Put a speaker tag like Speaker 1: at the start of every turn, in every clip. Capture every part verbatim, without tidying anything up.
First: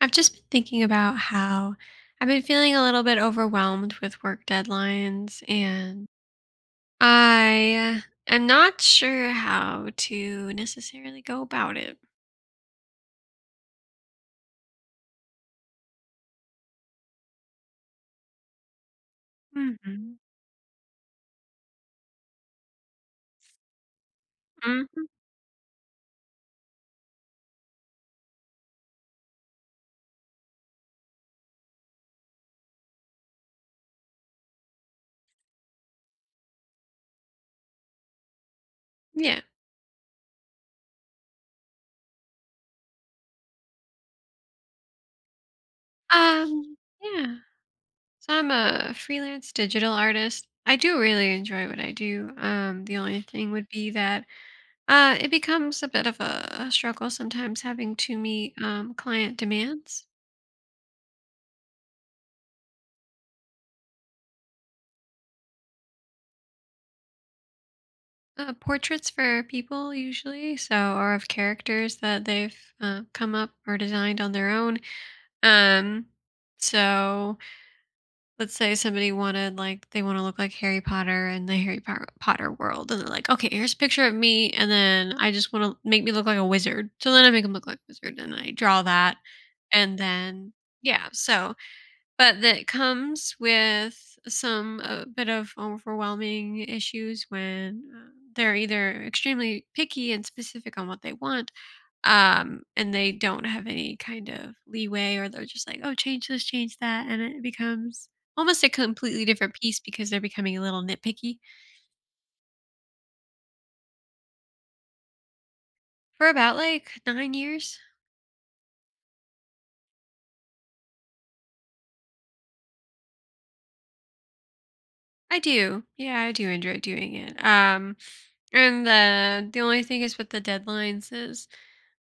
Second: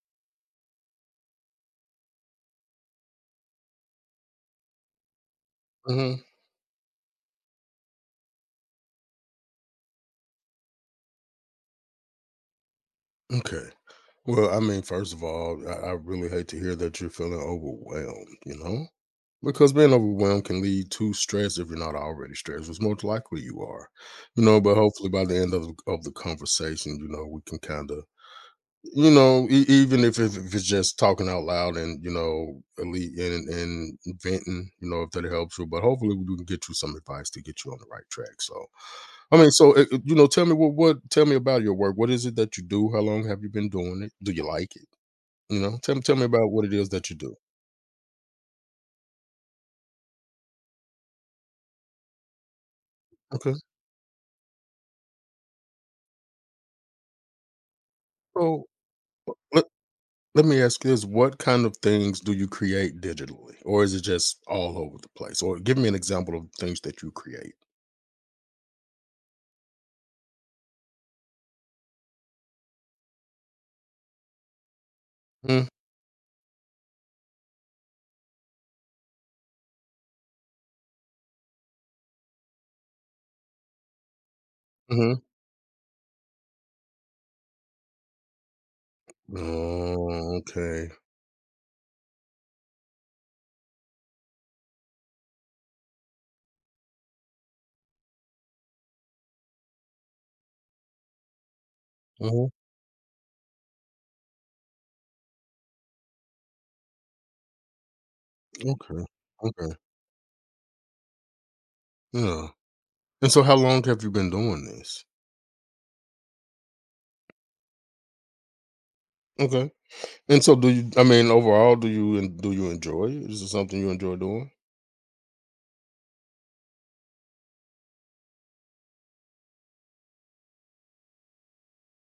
Speaker 1: I've just been thinking about how I've been feeling a little bit overwhelmed with work deadlines, and
Speaker 2: Mhm.
Speaker 1: I am not sure how to necessarily go about it.
Speaker 2: Okay. Well, I mean, first of all, I, I really hate to hear that you're feeling overwhelmed, you know? Because being
Speaker 1: Hmm.
Speaker 2: overwhelmed can lead to stress if you're not already stressed, which most likely you are, you know. But
Speaker 1: Hmm.
Speaker 2: hopefully, by the end of, of the conversation, you know, we can kind of, you know, e- even if, if, if it's just talking out loud and, you know, elite and, and venting, you know, if that helps you. But hopefully, we can get you some advice to get you on the right track. So, I
Speaker 1: Yeah.
Speaker 2: mean, so uh, uh, you know, tell me what what tell me about your work. What is it that you do? How long have you been doing it? Do you like it? You know, tell me tell me about what it
Speaker 1: Um.
Speaker 2: is that you do.
Speaker 1: Yeah. So I'm a freelance digital artist. I do really enjoy what I do. Um. The only thing
Speaker 2: Okay,
Speaker 1: would be that uh, it becomes a bit of a, a struggle sometimes having to meet
Speaker 2: so
Speaker 1: um
Speaker 2: uh,
Speaker 1: client
Speaker 2: let,
Speaker 1: demands.
Speaker 2: let me ask you this: What kind of things do you create digitally, or is it just all over the place? Or give me an example of things that you create.
Speaker 1: Uh, portraits for people usually, so or of characters that they've uh, come up or designed on their own. Um, so let's say somebody wanted like they want to look like Harry Potter in the Harry Potter Potter world, and they're like, okay, here's a picture of me, and
Speaker 2: Mm-hmm.
Speaker 1: then I just want to make me look like a wizard. So then I make them look like a wizard, and I draw that, and
Speaker 2: Oh,
Speaker 1: then
Speaker 2: okay.
Speaker 1: yeah, so but that comes with some a bit of overwhelming issues when uh, they're either extremely picky and specific on what they want,
Speaker 2: Mhm.
Speaker 1: um, and they don't have any kind of leeway, or they're just like, oh, change this, change that, and it becomes almost a
Speaker 2: Okay.
Speaker 1: completely different
Speaker 2: Okay.
Speaker 1: piece because they're becoming a little nitpicky
Speaker 2: Yeah. And so, how long have you been doing this?
Speaker 1: for about like nine years.
Speaker 2: Okay. And so, do you? I mean, overall, do you en- do you enjoy it? Is it something you enjoy doing?
Speaker 1: I do, yeah, I do enjoy doing it. Um and the the only thing is with the deadlines is,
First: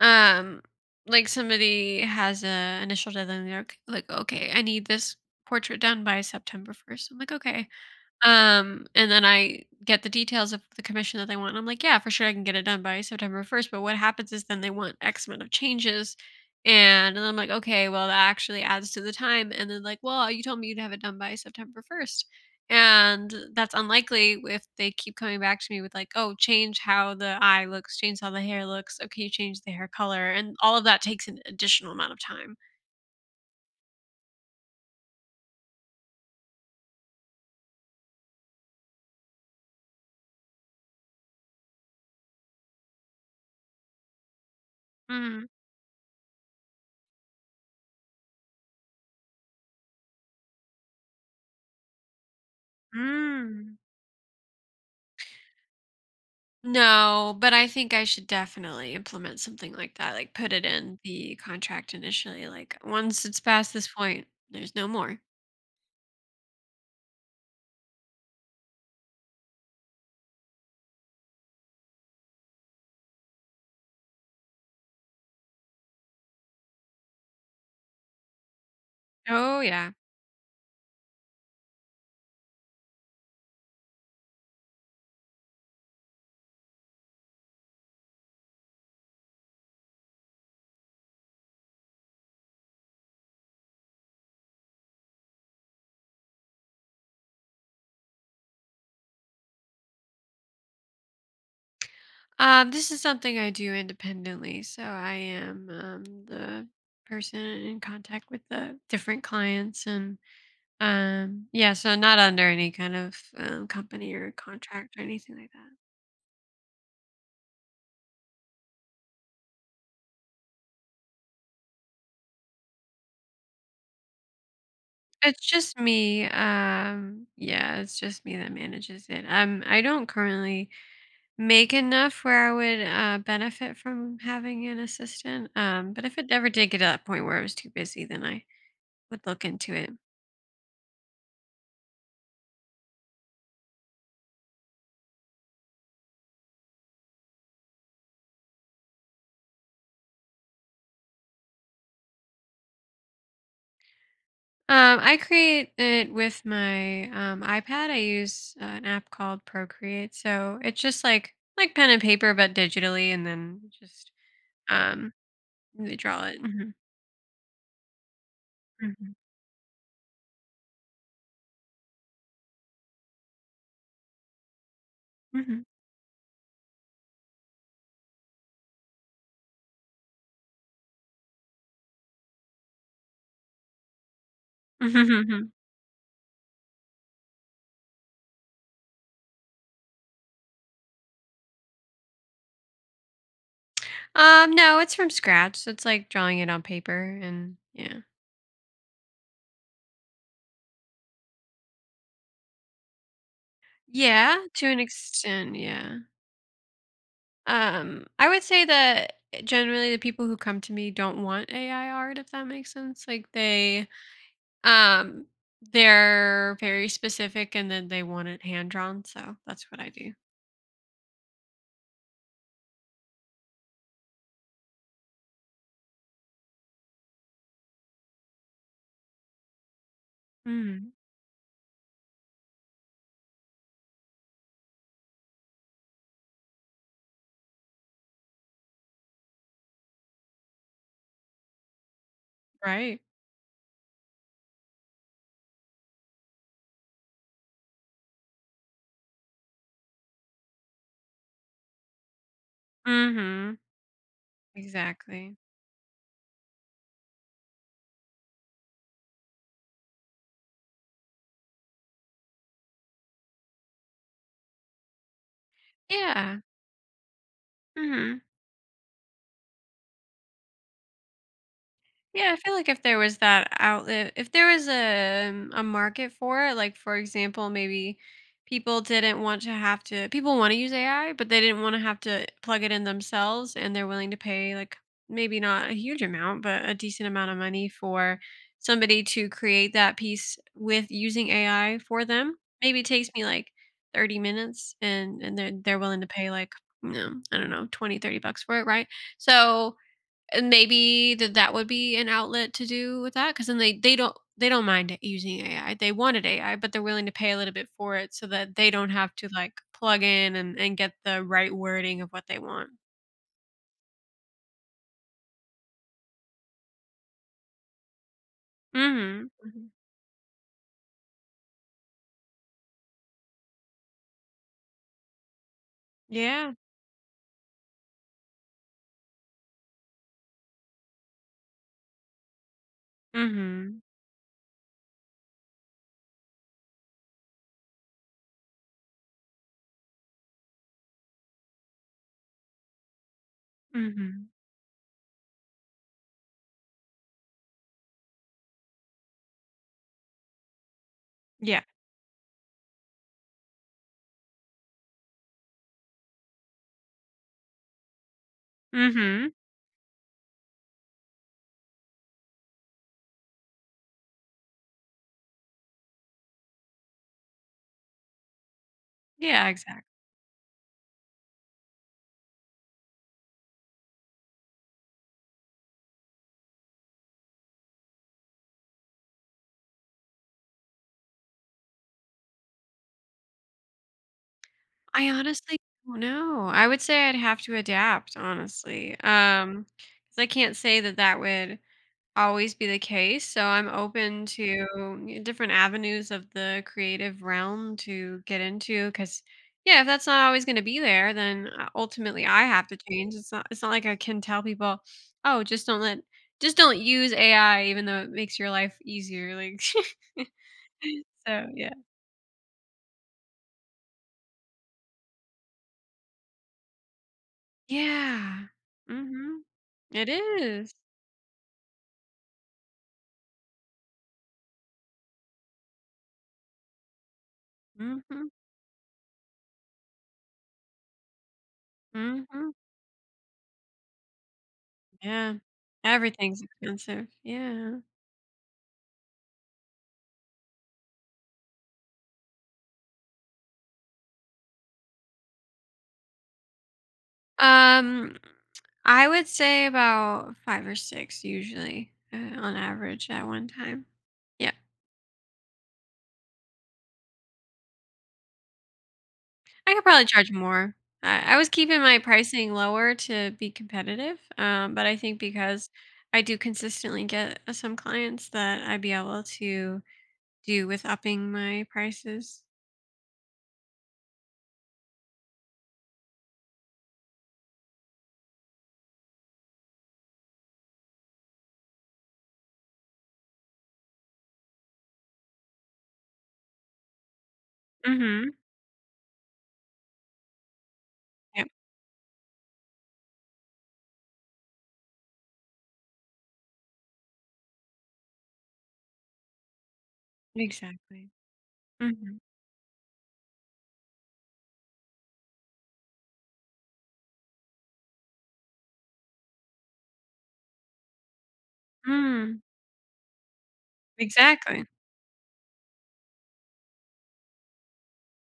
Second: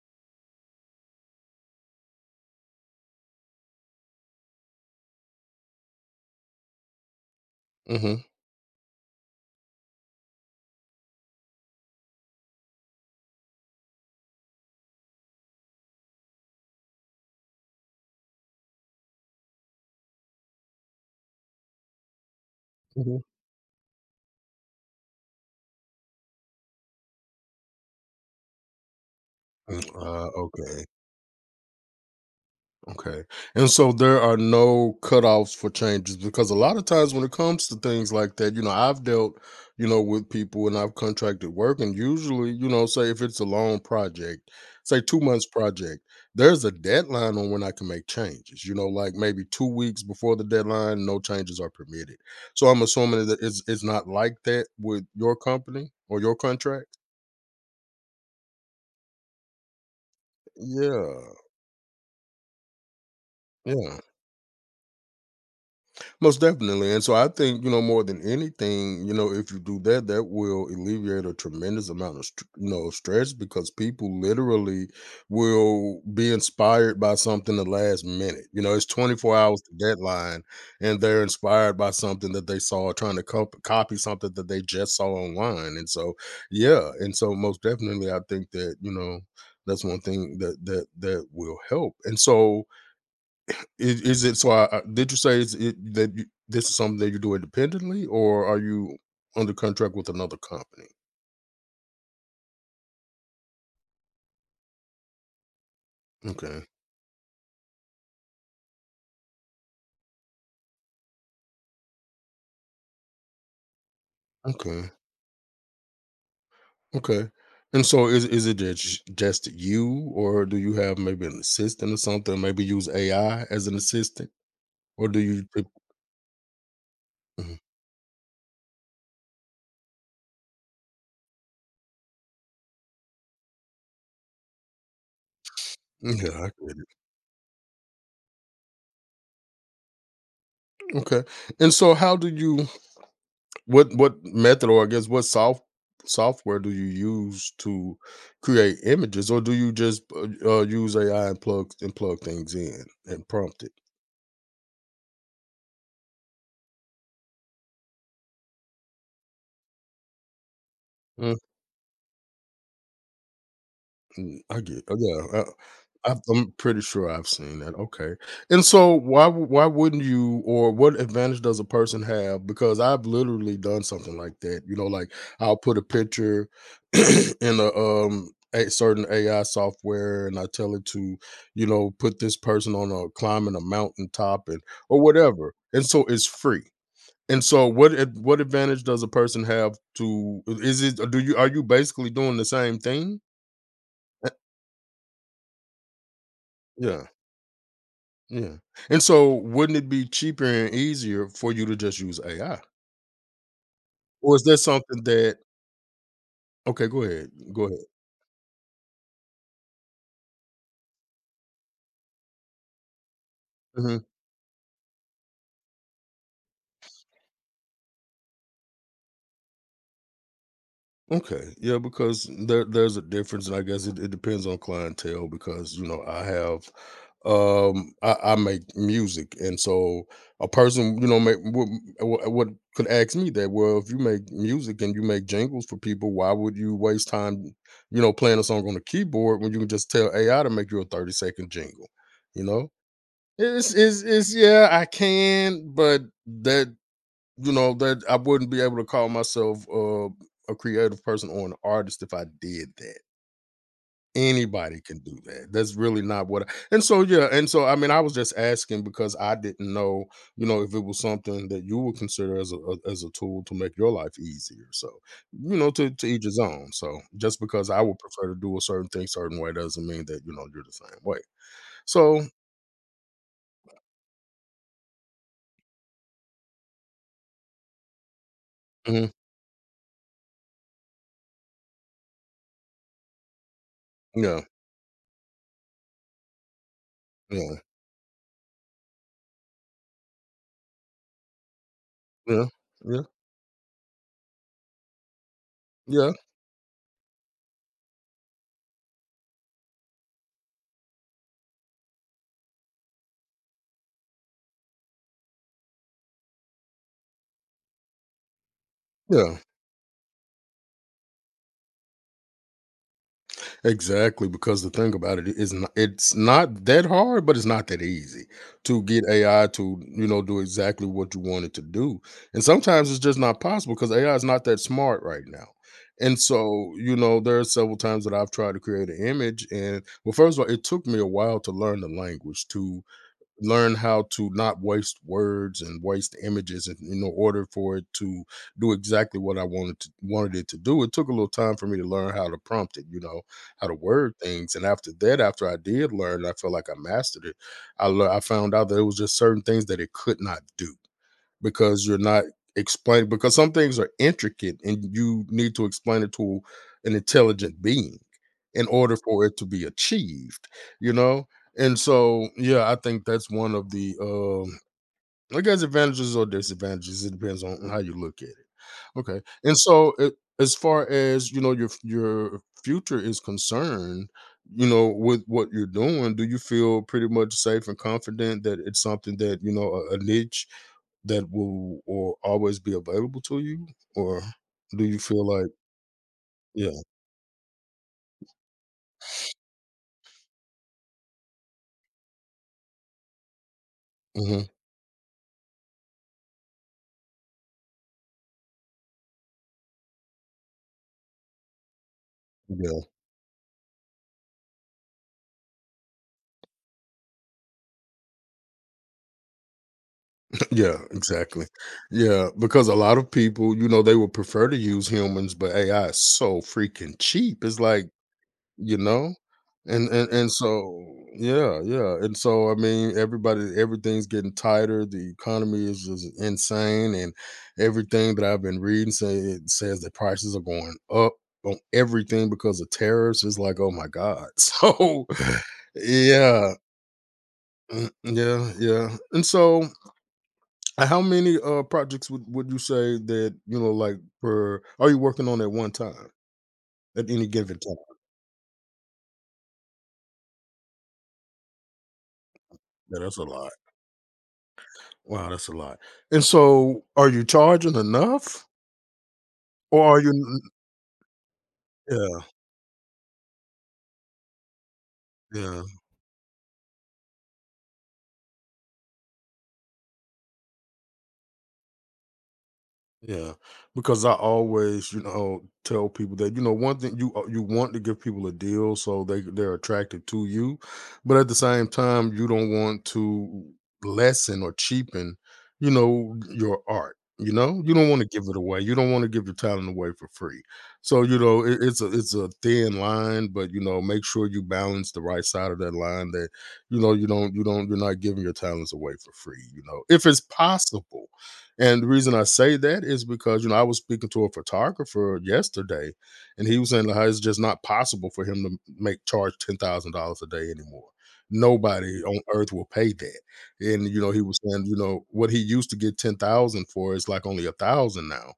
Speaker 1: Um, like somebody has a initial deadline, they're like, like, okay, I need this portrait done by September first. I'm like, okay,
Speaker 2: Mm-hmm.
Speaker 1: um, and then I get the details of the commission that they want, and I'm like, "Yeah, for sure, I can get it done by September first," but what happens is then they want X amount of changes, and and I'm like, "Okay, well, that actually adds to the time," and then like, "Well, you told me you'd have it done by September first,"
Speaker 2: Mhm.
Speaker 1: and that's unlikely if they keep coming back to me with like, "Oh, change how the eye looks, change how the hair looks, okay, you change the
Speaker 2: Mm,
Speaker 1: hair color,"
Speaker 2: Uh,
Speaker 1: and all of
Speaker 2: okay,
Speaker 1: that takes an additional amount of time.
Speaker 2: okay. And so there are no cutoffs for changes because a lot of times when it comes to things like that, you know, I've dealt, you know, with people and I've contracted work, and usually, you know, say if it's a long project, say two
Speaker 1: Mm.
Speaker 2: months project, there's a deadline on when I can make changes. You know, like maybe two weeks before the deadline, no changes are permitted. So I'm assuming that it's
Speaker 1: Mm.
Speaker 2: it's not like that with your company or your contract.
Speaker 1: No, but I think I should definitely implement something like that. Like, put it in
Speaker 2: Yeah,
Speaker 1: the contract initially. Like, once it's past this
Speaker 2: yeah.
Speaker 1: point, there's no more.
Speaker 2: Most definitely. And so I think, you know, more than anything, you know, if you do that, that will alleviate a tremendous amount of, st- you know, stress because people literally will be inspired by something the last minute. You know, it's twenty-four
Speaker 1: Oh
Speaker 2: hours to
Speaker 1: yeah.
Speaker 2: deadline and they're inspired by something that they saw trying to cop- copy something that they just saw online. And so, yeah. And so most definitely, I think that, you know, that's one thing that that that will help. And so, is, is it so? I, I- did you say is it that you, this is something that you do independently, or are you under contract with another company?
Speaker 1: Um, this is something I do independently. So I am, um,
Speaker 2: Okay,
Speaker 1: the person in contact with the different clients, and um, yeah, so not under any kind of um, company or
Speaker 2: okay,
Speaker 1: contract or anything like that.
Speaker 2: okay. And so, is is it just just you, or do you have maybe an assistant or something? Maybe use A I as an assistant, or do
Speaker 1: It's
Speaker 2: you? Typ-
Speaker 1: just me. Um,
Speaker 2: Mhm.
Speaker 1: yeah, it's just me that manages it. Um, I don't currently make enough where I would uh, benefit from having an assistant. Um, but
Speaker 2: Yeah,
Speaker 1: if it
Speaker 2: I
Speaker 1: ever did get
Speaker 2: get
Speaker 1: to
Speaker 2: it.
Speaker 1: that point where I was too busy, then I would look into it.
Speaker 2: Okay, and so how do you What what method or I guess what soft software do you use to create images, or do you just, uh, uh, use A I and plug and plug things in and prompt it?
Speaker 1: Um, I create it with my um, iPad. I use uh, an app called Procreate, so it's just like like pen and paper, but digitally, and then you just,
Speaker 2: Mm, I get uh,
Speaker 1: um,
Speaker 2: yeah, uh,
Speaker 1: they
Speaker 2: i
Speaker 1: draw it.
Speaker 2: I'm
Speaker 1: Mhm.
Speaker 2: pretty sure I've seen that, okay. And so
Speaker 1: Mhm.
Speaker 2: why wou why wouldn't you or what advantage does a person have? Because I've literally done something like that, you know, like, I'll
Speaker 1: Mhm.
Speaker 2: put a picture in a, um, a certain A I software, and I tell it to, you know, put this person on a climbing a mountaintop and
Speaker 1: Mhm.
Speaker 2: or
Speaker 1: Mhm.
Speaker 2: whatever, and so it's free. And so what ad what advantage does a person have to is it do you are you basically doing the same thing? Eh
Speaker 1: Um, no, it's from scratch. So it's like drawing it on
Speaker 2: yeah.
Speaker 1: paper, and yeah.
Speaker 2: Yeah, and so wouldn't it be cheaper and easier for you to just use A I?
Speaker 1: Yeah,
Speaker 2: Or is that
Speaker 1: to an
Speaker 2: something that
Speaker 1: extent, yeah.
Speaker 2: okay, go ahead, go ahead.
Speaker 1: Um, I would say that, eh, generally the people who come to me don't want A I art, if that makes sense. Like they
Speaker 2: Mhm.
Speaker 1: Um, they're very specific, and then they want it hand drawn, so that's what I do.
Speaker 2: Okay, yeah, because there there's a difference, and I guess it, it depends on clientele because you know I have um I, I make music and so a
Speaker 1: Mhm.
Speaker 2: person you know may, what, what could ask me that well if you make music and you make jingles for people why would you waste time you know playing a song on the keyboard when you can just tell ai to make you a thirty second jingle you know
Speaker 1: Right.
Speaker 2: It's is is yeah, I can, but that you know that I wouldn't be able to call myself uh, a creative person or an artist if I did that.
Speaker 1: Mhm.
Speaker 2: Anybody can do
Speaker 1: Exactly.
Speaker 2: that. That's really not what. I, and so yeah, and so I mean, I was just asking because I didn't know, you know, if it was something that you would consider as a a- as a tool to make your life easier. So you know, to to each his
Speaker 1: Yeah.
Speaker 2: own. So just because I would
Speaker 1: Mhm.
Speaker 2: prefer to do a certain thing certain way doesn't mean that you know you're the same way. So
Speaker 1: Yeah, I feel like if there was that outlet, if there was a um, a market for it, like, for example, maybe people
Speaker 2: mhm,
Speaker 1: didn't want to have to people want to use A I, but they didn't want to have to plug it in themselves, and they're willing to
Speaker 2: yeah,
Speaker 1: pay like maybe not a huge amount, but a decent amount of
Speaker 2: yeah,
Speaker 1: money for somebody to create that piece with using A I for them.
Speaker 2: yeah.
Speaker 1: Maybe it
Speaker 2: yeah.
Speaker 1: takes me like thirty minutes, and and they're they're willing to
Speaker 2: Yeah,
Speaker 1: pay like, you know, I don't know, twenty thirty bucks for it, right? So and maybe that that would be an outlet to do with that because then they they don't they don't mind using A I. They wanted A I, but they're willing to pay a little bit for it so that they don't have to
Speaker 2: yeah,
Speaker 1: like plug in and and get the right wording of what they want.
Speaker 2: exactly. Because the thing about it is, not, it's not that hard, but it's not that easy to get
Speaker 1: Mhm.
Speaker 2: A I
Speaker 1: Mhm.
Speaker 2: to you know do exactly what you want it to do. And sometimes it's just not possible because A I is not that smart right now. And
Speaker 1: Yeah.
Speaker 2: so you know, there are several times that I've tried to create an image, and well, first of all, it took me a while to learn the language to learn
Speaker 1: Mhm.
Speaker 2: how to not waste words and waste images in, in order for it to do exactly what I wanted to, wanted it to do. It took a little time for me to learn how to prompt it, you know, how to word
Speaker 1: Mhm.
Speaker 2: things. And after that, after I did learn, I felt like I mastered it. I lear- I found out that it was just certain things that it could not do
Speaker 1: Yeah.
Speaker 2: because you're not explaining because some things are intricate and you need to explain it to an intelligent being in order for
Speaker 1: Mhm.
Speaker 2: it to be achieved, you know? And so, yeah, I think that's one of the um I guess advantages or disadvantages. It depends on how you look at it. Okay.
Speaker 1: Yeah,
Speaker 2: And
Speaker 1: exactly.
Speaker 2: so it, as far as you know your your future is concerned, you know, with what you're doing, do you feel pretty much safe and confident that it's something that, you know, a, a niche that will or always be available to you? Or do you
Speaker 1: I
Speaker 2: feel like
Speaker 1: honestly don't know. I
Speaker 2: yeah,
Speaker 1: would say I'd have to adapt, honestly. Um, 'cause I can't say that that would always be the case. So I'm open
Speaker 2: mhm,
Speaker 1: to, mm, different avenues of the creative realm to get into because yeah, if that's not always going to be there, then uh, ultimately I have to
Speaker 2: yeah,
Speaker 1: change. It's not it's not like I can tell people, "Oh, just don't let just don't use A I even though it makes your life easier." Like
Speaker 2: yeah,
Speaker 1: So,
Speaker 2: exactly.
Speaker 1: yeah.
Speaker 2: Yeah, because a lot of people, you know, they would prefer to use humans, but A I is so freaking cheap. It's like,
Speaker 1: Yeah.
Speaker 2: You know?
Speaker 1: Mhm.
Speaker 2: And
Speaker 1: It
Speaker 2: and and
Speaker 1: is.
Speaker 2: so yeah, yeah, and so, I mean, everybody everything's getting tighter, the economy is just insane, and everything that
Speaker 1: Mhm.
Speaker 2: I've been reading say it says that prices are going up on everything
Speaker 1: Mhm.
Speaker 2: because of tariffs, it's like, "Oh my god." So,
Speaker 1: Yeah. Everything's
Speaker 2: yeah,
Speaker 1: expensive. Yeah.
Speaker 2: mm, yeah, yeah, and so, uh, how many, uh, projects would would you say that, you know, like, per are you working on at one time? At any given time?
Speaker 1: Um, I would say about five or six usually, uh, on
Speaker 2: Yeah,
Speaker 1: average
Speaker 2: that's a
Speaker 1: at one
Speaker 2: lot.
Speaker 1: time. Yeah.
Speaker 2: Wow, that's a lot. And so, are you charging enough?
Speaker 1: I could
Speaker 2: Or are
Speaker 1: probably
Speaker 2: you
Speaker 1: charge
Speaker 2: n
Speaker 1: more. I I was keeping my
Speaker 2: Yeah,
Speaker 1: pricing lower to be competitive, um, but I think
Speaker 2: yeah.
Speaker 1: because I do consistently get, uh, some clients that I'd be able to do with upping my prices.
Speaker 2: Yeah, because I always, you know, tell people that you know one thing you uh, you want to give people a deal so they they're attracted to you, but at the same time you don't want to lessen or cheapen, you know, your art. You know, you don't want to give it
Speaker 1: Mhm.
Speaker 2: away. You don't want to give your talent away for free. So you know,
Speaker 1: Yep.
Speaker 2: it, it's a it's a thin line, but you know, make sure you balance the right side of that line. That you know, you don't you don't you're not giving your talents away for free. You know, if it's possible
Speaker 1: Exactly.
Speaker 2: and the reason
Speaker 1: Mhm.
Speaker 2: I say that is because, you know, I was speaking to a photographer yesterday and he was saying how it's just not possible for him to make charge ten thousand dollars a day anymore. Nobody on
Speaker 1: Mm.
Speaker 2: earth will pay that. And, you know, he was
Speaker 1: Exactly.
Speaker 2: saying, you know, what he used to get ten thousand for is like only a thousand now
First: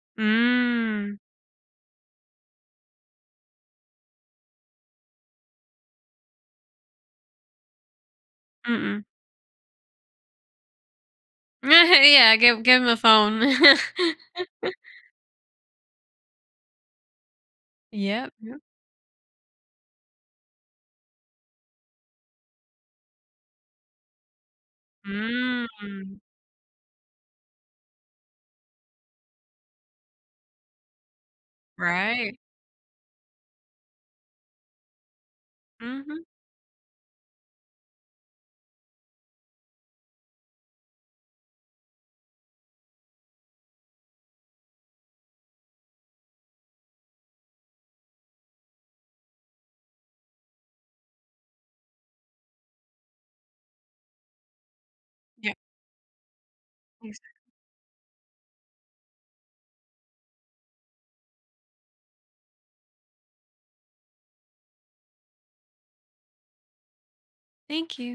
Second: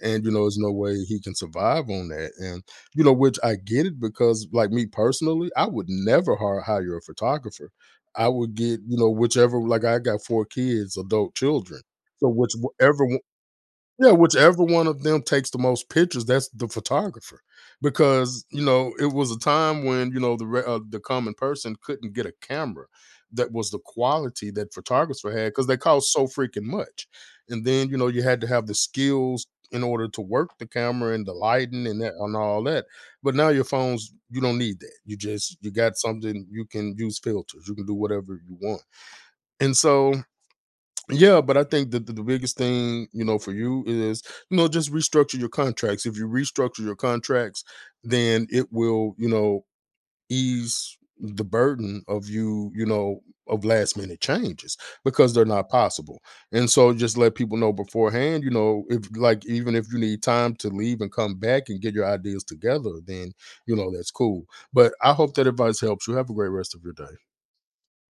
Speaker 2: and you know there's no way
Speaker 1: Mm.
Speaker 2: he can survive on that and you know which I get it because like me personally I would never hire, hire a photographer I would get you
Speaker 1: Mm-mm.
Speaker 2: know whichever like I got four kids adult children so
Speaker 1: Yeah,
Speaker 2: which
Speaker 1: give Give give 'em a
Speaker 2: whatever
Speaker 1: phone.
Speaker 2: yeah, whichever one of them takes the most pictures, that's the photographer,
Speaker 1: Yep.
Speaker 2: because, you know, it was a time when, you know, the re uh, the common person couldn't get a camera that was the quality that photographer had
Speaker 1: Mm,
Speaker 2: because they cost so freaking much, and then, you know, you had to have the skills in order to work the camera and the lighting and that and
Speaker 1: right.
Speaker 2: all that, but now your phones, you don't need that, you just you got
Speaker 1: Mm. Mhm.
Speaker 2: something you can use filters, you can do whatever you want, and so yeah, but I think that the, the biggest thing, you know, for you is, you know, just restructure your contracts. If you restructure your contracts, then it will, you know, ease the burden of you, you know, of last minute changes because they're
Speaker 1: Yeah.
Speaker 2: not possible. And so just let
Speaker 1: Exactly.
Speaker 2: people know beforehand, you know, if like even if you need time to leave and come back and get your ideas together, then, you know, that's cool. But I hope that advice helps you. Have a great rest of your day.
Speaker 1: Thank you.